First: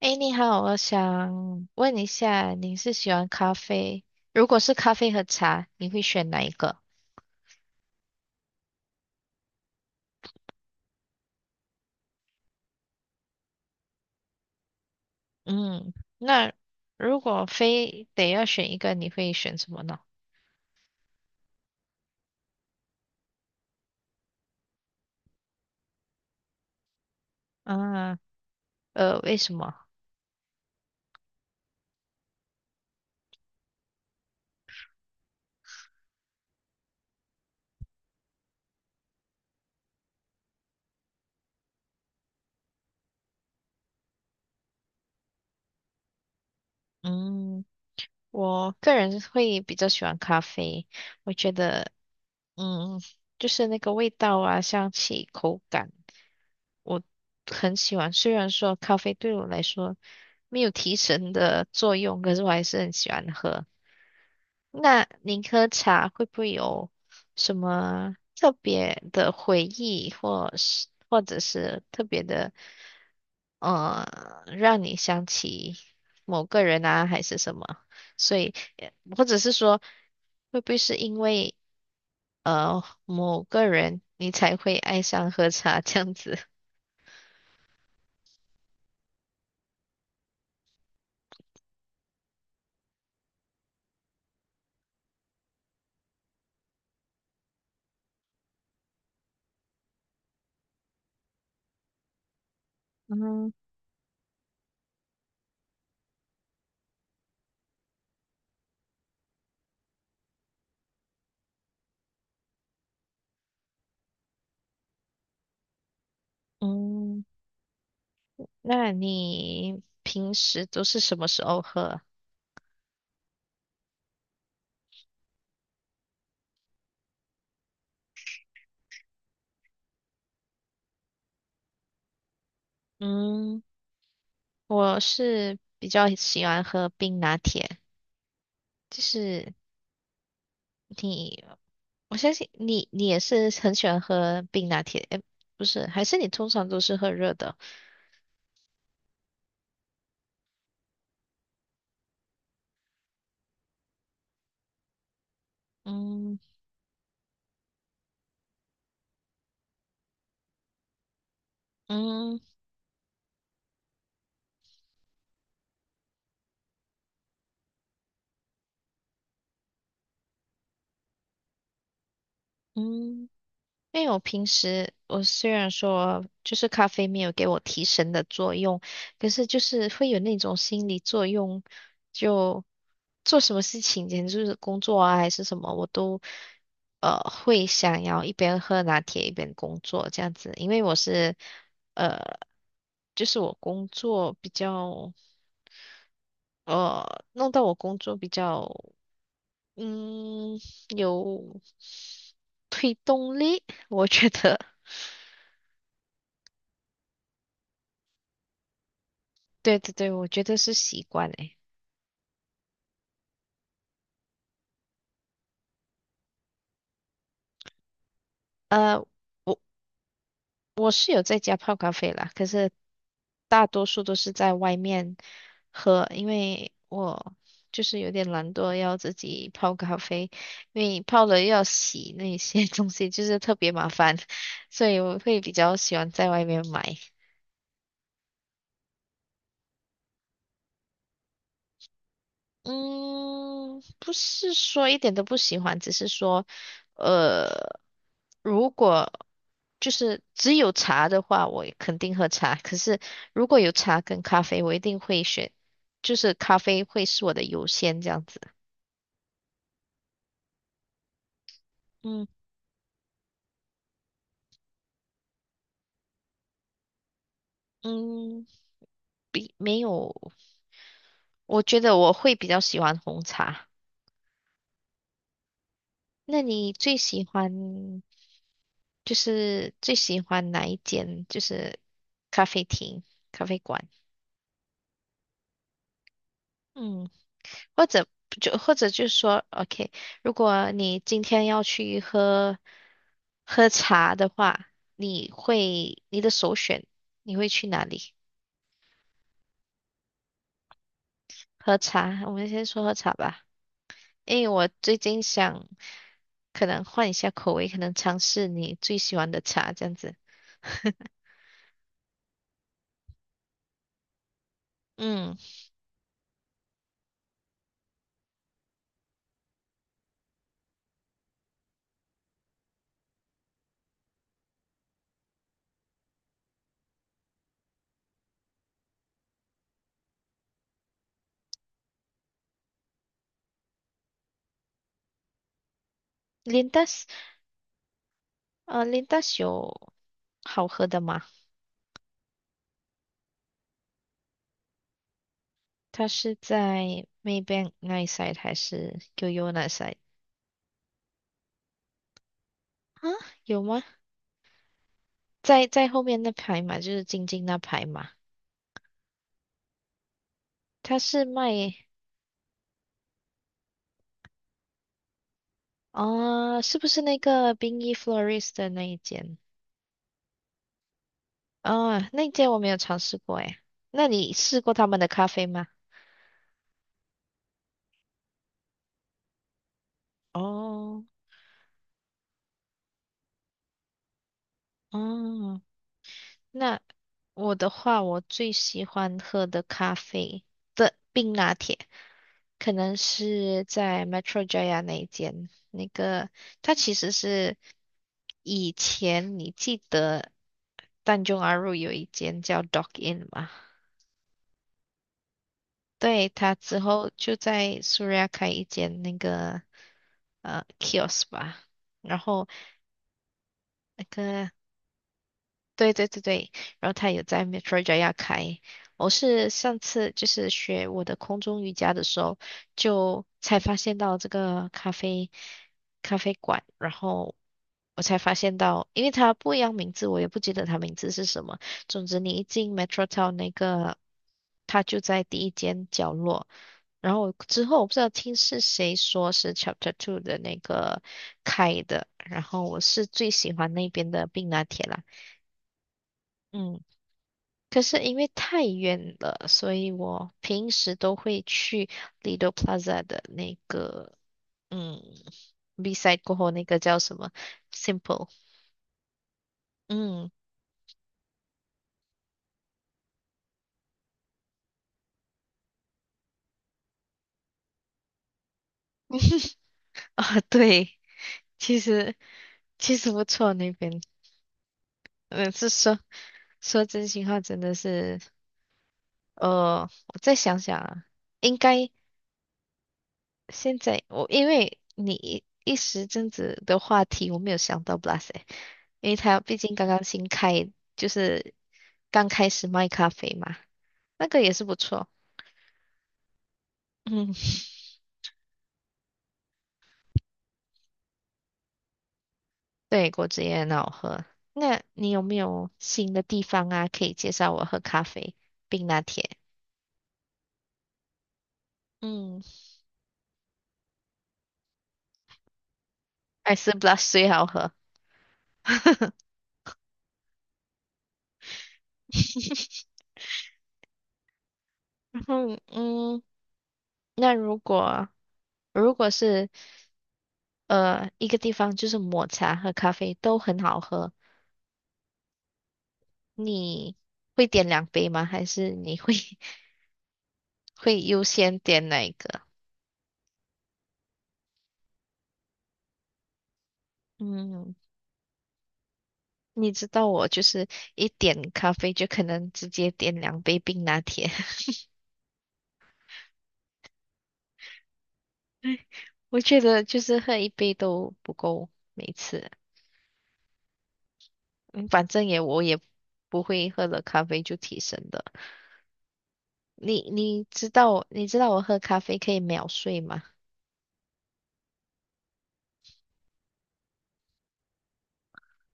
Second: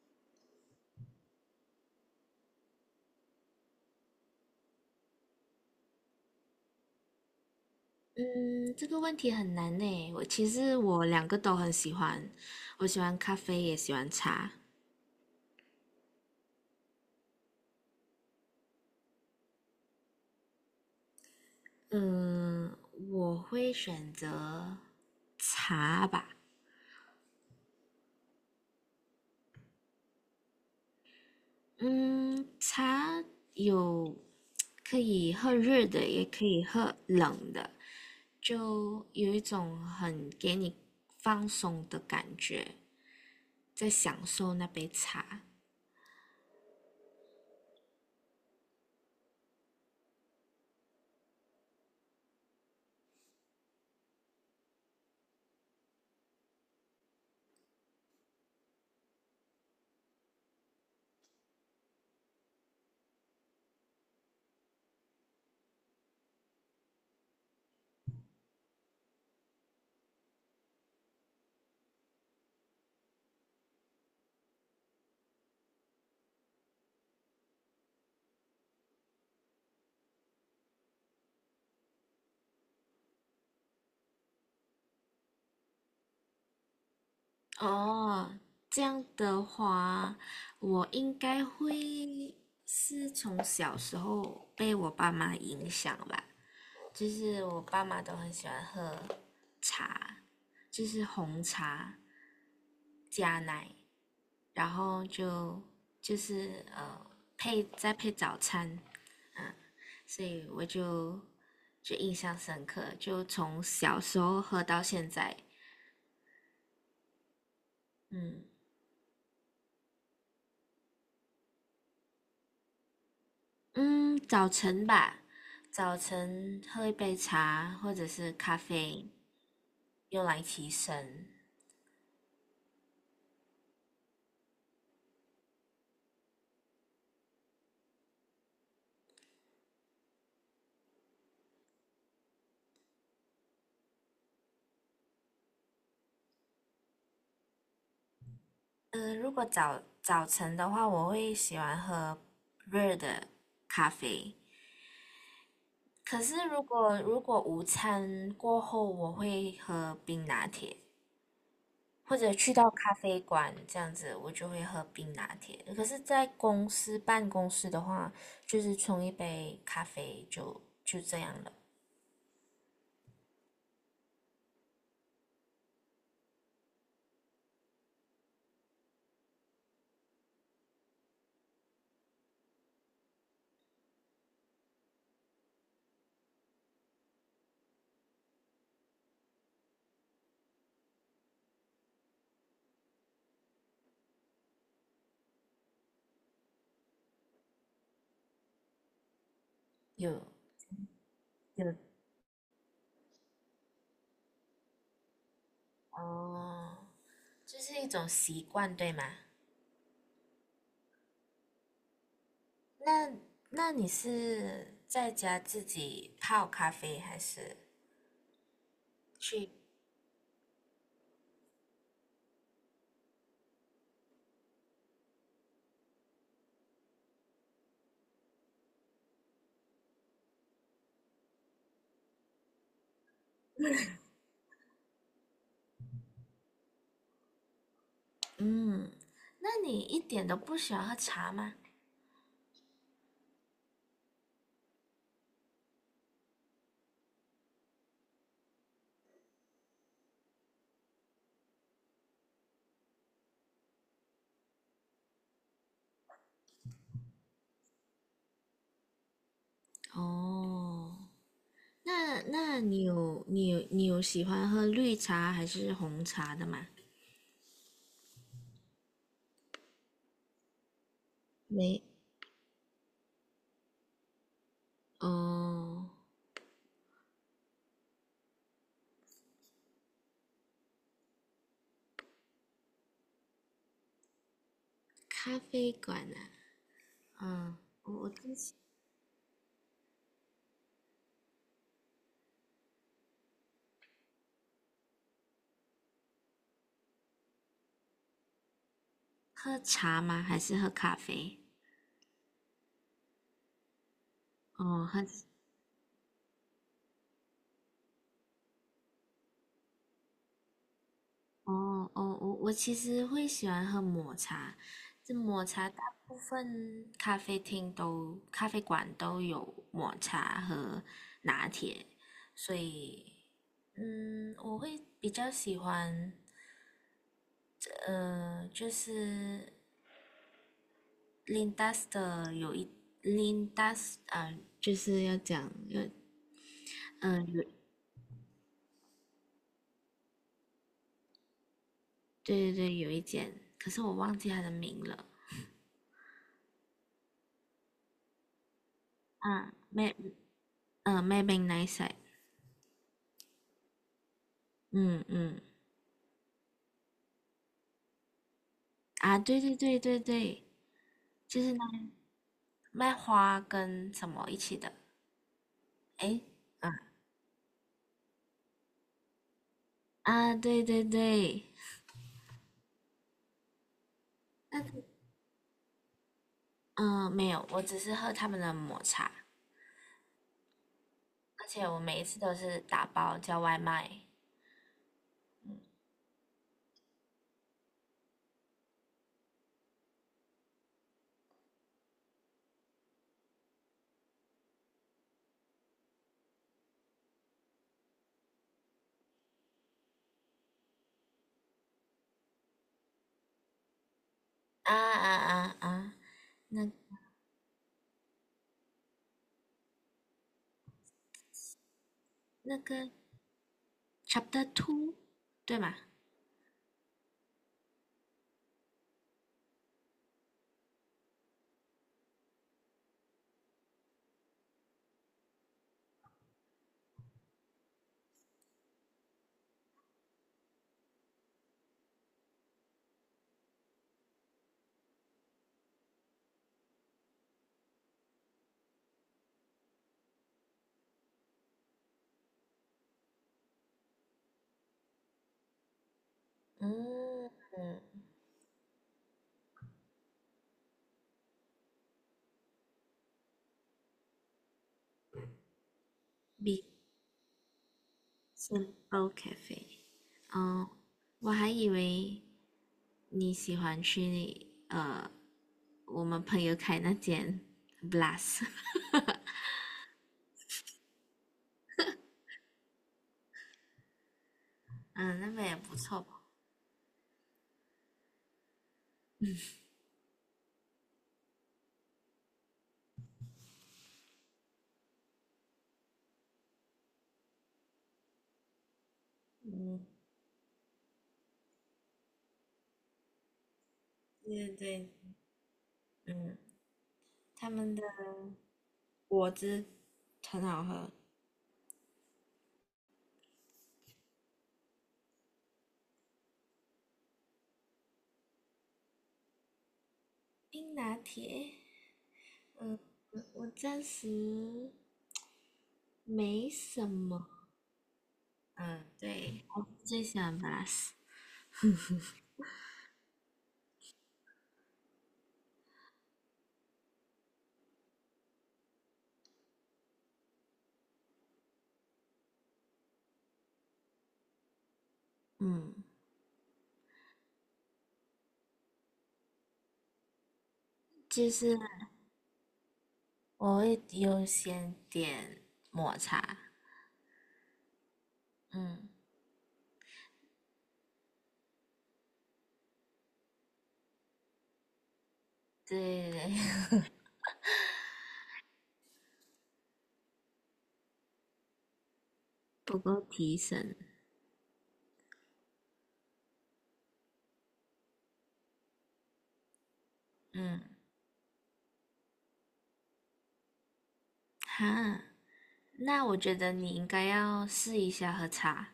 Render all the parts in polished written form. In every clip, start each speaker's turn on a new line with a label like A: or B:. A: 诶，你好，我想问一下，你是喜欢咖啡？如果是咖啡和茶，你会选哪一个？
B: 嗯，这个问题很难呢。其实我两个都很喜欢，我喜欢咖啡，也喜欢茶。
A: 嗯，那如果非得要选一个，你会选什么呢？
B: 嗯，我会选择茶吧。
A: 啊，为什么？
B: 嗯，茶有可以喝热的，也可以喝冷的，就有一种很给你放松的感觉，在享受那杯茶。
A: 嗯。我个人会比较喜欢咖啡，我觉得，嗯，就是那个味道啊、香气、口感，我很喜欢。虽然说咖啡对我来说没有提神的作用，可是我还是很喜欢喝。那您喝茶会不会有什么特别的回忆，或是或者是特别的，呃，让你想起某个人啊，还是什么？所以或者是说，会不会是因为某个人你才会爱上喝茶这样子？
B: 哦，这样的话，我应该会是从小时候被我爸妈影响吧，就是我爸妈都很喜欢喝茶，就是红茶加
A: 嗯。
B: 奶，然后就是再配早餐，所以我就印象深刻，就从小时候喝到现在。
A: 嗯，
B: 嗯。
A: 那你平时都是什么时候喝啊？
B: 嗯，早晨吧，早晨喝一杯茶或者是咖啡，用来提神。
A: 嗯，我是比较喜欢喝冰拿铁，就是你，我相信你，你也是很喜欢喝冰拿铁，诶，不是，还是你通常都是喝热的？
B: 如果早晨的话，我会喜欢喝热的咖啡。可是
A: 嗯。
B: 如果午餐过后，我会喝冰拿铁，或者
A: 嗯。
B: 去到咖啡馆这样子，我就会喝冰拿铁。可是，在公司办公室的话，就是冲一杯咖啡就这样了。
A: 嗯。因为我平时我虽然说就是咖啡没有给我提神的作用，可是就是会有那种心理作用，就做什么事情，简直就是工作啊还是什么，我都会想要一边喝拿铁一边工作这样子，因为我是呃就是我工作比较弄到我工作比较
B: 有，
A: 嗯有
B: 有。
A: 动力，我觉得。
B: 哦，这是一种习惯，对吗？
A: 对对对，我觉得是习惯诶。
B: 那那你是在家自己泡咖啡，还是
A: 呃，
B: 去？
A: 我我是有在家泡咖啡啦，可是大多数都是在外面喝，因为我就是有点懒惰，要自己泡咖啡，因为泡了又要洗那些 东西，就是特别麻烦，所以我会比较喜欢在外面买。
B: 嗯，那你一点都不喜欢喝茶吗？
A: 嗯，不是说一点都不喜欢，只是说，呃。如果就是只有茶的话，我也肯定喝茶。可是如果有茶跟咖啡，我一定会选，就是咖啡会是我的优先这样子。
B: 哦，那
A: 嗯。
B: 那你有喜欢喝绿茶还是红茶的吗？
A: 嗯，比没有，我觉
B: 没。
A: 得我会比较喜欢红茶。
B: 哦，
A: 那你最喜欢就是最喜欢哪一间就是咖啡厅、咖啡馆？
B: 咖啡馆呢？
A: 嗯。
B: 嗯，
A: 或
B: 我
A: 者
B: 我自己
A: 就说，OK，如果你今天要去喝喝茶的话，你会你的首选你会去哪里
B: 喝茶吗？还是喝咖啡？
A: 喝茶？我们先说喝茶吧，因为我
B: 哦，
A: 最近想可能换一下口味，可能尝试你最喜欢的茶这样子。
B: 哦哦，我其实会喜欢喝抹茶，这
A: 嗯
B: 抹茶大部分咖啡馆都有抹茶和拿铁，所以，我会比较喜欢，就是 l i n d a 的有一 Linda 就是要讲
A: ，Lindas，
B: 有。
A: Lindas 有好喝的吗？
B: 对对对，有一间，可是我忘记它的名了。
A: 它是在 Maybank 那一 side 还是 Yoyo
B: 啊，
A: 那一 side
B: Mad b a n g n i s i。
A: 啊？有吗？
B: 嗯嗯。
A: 在后面那排嘛，就是晶晶那排嘛，
B: 啊，对对对对对，
A: 它是
B: 就
A: 卖
B: 是那卖花跟什么一起的。诶，
A: 哦，
B: 啊
A: 是不是那个冰衣 florist 的那一间？
B: 啊，对对对。
A: 哦，那一间我没有尝试过诶。那你试
B: 但
A: 过
B: 是
A: 他们的咖啡吗？
B: 嗯、没有，我只是喝他们的抹茶，
A: 哦
B: 而且我每一次都是打包叫外卖。
A: 哦，那我的话，我最喜欢喝的咖啡的冰拿铁，可能是在 Metro Jaya 那一间。那个，它其实是以前你记得淡中阿入有一间叫 Dock Inn 吗？
B: 啊啊啊啊，
A: 对，他
B: 那
A: 之后就在苏瑞亚开一间那个kiosk 吧，然后
B: 那个
A: 那
B: Chapter
A: 个
B: Two 对吗？
A: 对对对对，然后他也在 Metro Jaya 开。我是上次就是学我的空中瑜伽的时候，就才发现到这个咖啡咖啡馆，然后我才发现到，因为它不一样名字，我也不记得它名字是什么。总之，你一进 Metro Town 那个，它就在第一间角落。然后我之后我不知道听是谁说是 Chapter Two 的那个开的，然后我是最喜欢那边的冰拿铁啦。嗯。
B: 嗯
A: 可
B: 嗯
A: 是因为太远了，所以我平时都会去 Lido Plaza 的那个，嗯，B side 过后那
B: ，Big
A: 个叫什么？Simple，
B: Simple Cafe。
A: 嗯。
B: 嗯，我还以为你喜欢去我们朋友开那间 Blast。
A: 啊，对，其实其实不错那边，
B: 嗯，那边
A: 嗯，
B: 也
A: 是
B: 不
A: 说
B: 错吧？
A: 说真心话，真的是，我再想想啊，应该现在我因为你一时阵子的话题，我没有想到 Blas，e 因为他毕竟
B: 嗯，
A: 刚刚新开，就是。刚开始卖咖啡嘛，那个
B: 对
A: 也是不
B: 对。
A: 错。
B: 嗯，
A: 嗯，
B: 他们 的果汁很好喝。
A: 对，果汁也很好喝。那你有没有新的地方啊，可以介绍我喝咖啡冰拿铁？
B: 冰拿铁。
A: 嗯，
B: 嗯，我暂时 没
A: 还是 b l
B: 什
A: u s
B: 么。
A: 最好喝。
B: 嗯，对，我最喜欢 Blast。
A: 然后，嗯，那如果如果是一个地方就是抹茶和咖啡都很好喝，
B: 嗯，
A: 你会点两杯吗？还是你会 会优
B: 就
A: 先
B: 是
A: 点哪一个？
B: 我会优先点抹茶。
A: 嗯。
B: 嗯，
A: 你知道我就是一点咖啡就可能直接点两杯冰拿铁，
B: 对，
A: 我觉得就是喝一杯都不够，每次，
B: 不够提神。
A: 嗯，反正我也不会喝了咖啡就提神的。你你
B: 嗯
A: 知道你知道我喝咖啡可以秒睡吗？
B: 哈，那我觉得你应该要试一下喝茶，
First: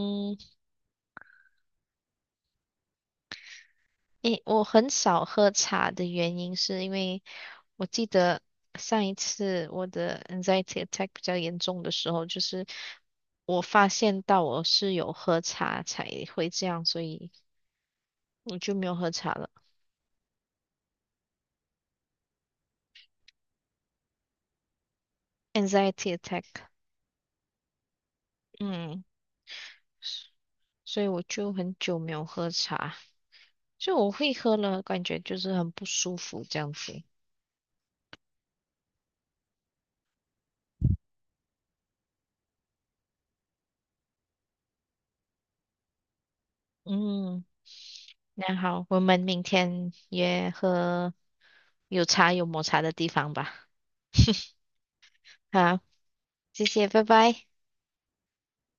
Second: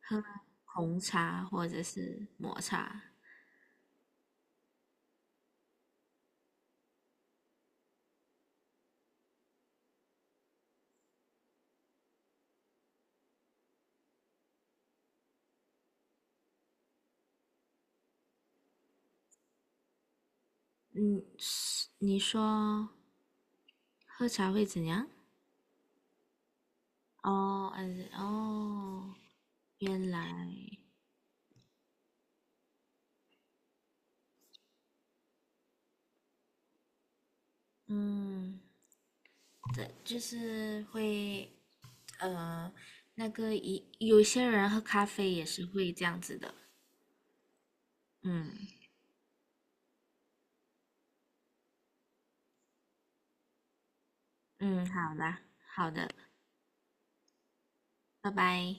B: 喝红茶或者是抹茶。
A: 诶，我很少喝茶的原因是因为我记得上一次我的 anxiety attack 比较严重的时候，就是我发现到我是有喝茶才会这样，所以我就没有喝茶了。
B: 嗯，是你说喝茶会怎样？
A: anxiety attack，
B: 哦，嗯，
A: 嗯，
B: 哦，原来。
A: 所以我就很久没有喝茶，就我会喝了，感觉就是很不舒服这样子。
B: 嗯，对，就是会，呃，那个一有些人喝咖啡也是会这样子的。
A: 嗯，
B: 嗯
A: 那好，我们明天约喝有茶有抹茶的地方吧。
B: 嗯，好啦，
A: 啊，
B: 好的，
A: 谢谢，拜拜。
B: 拜拜。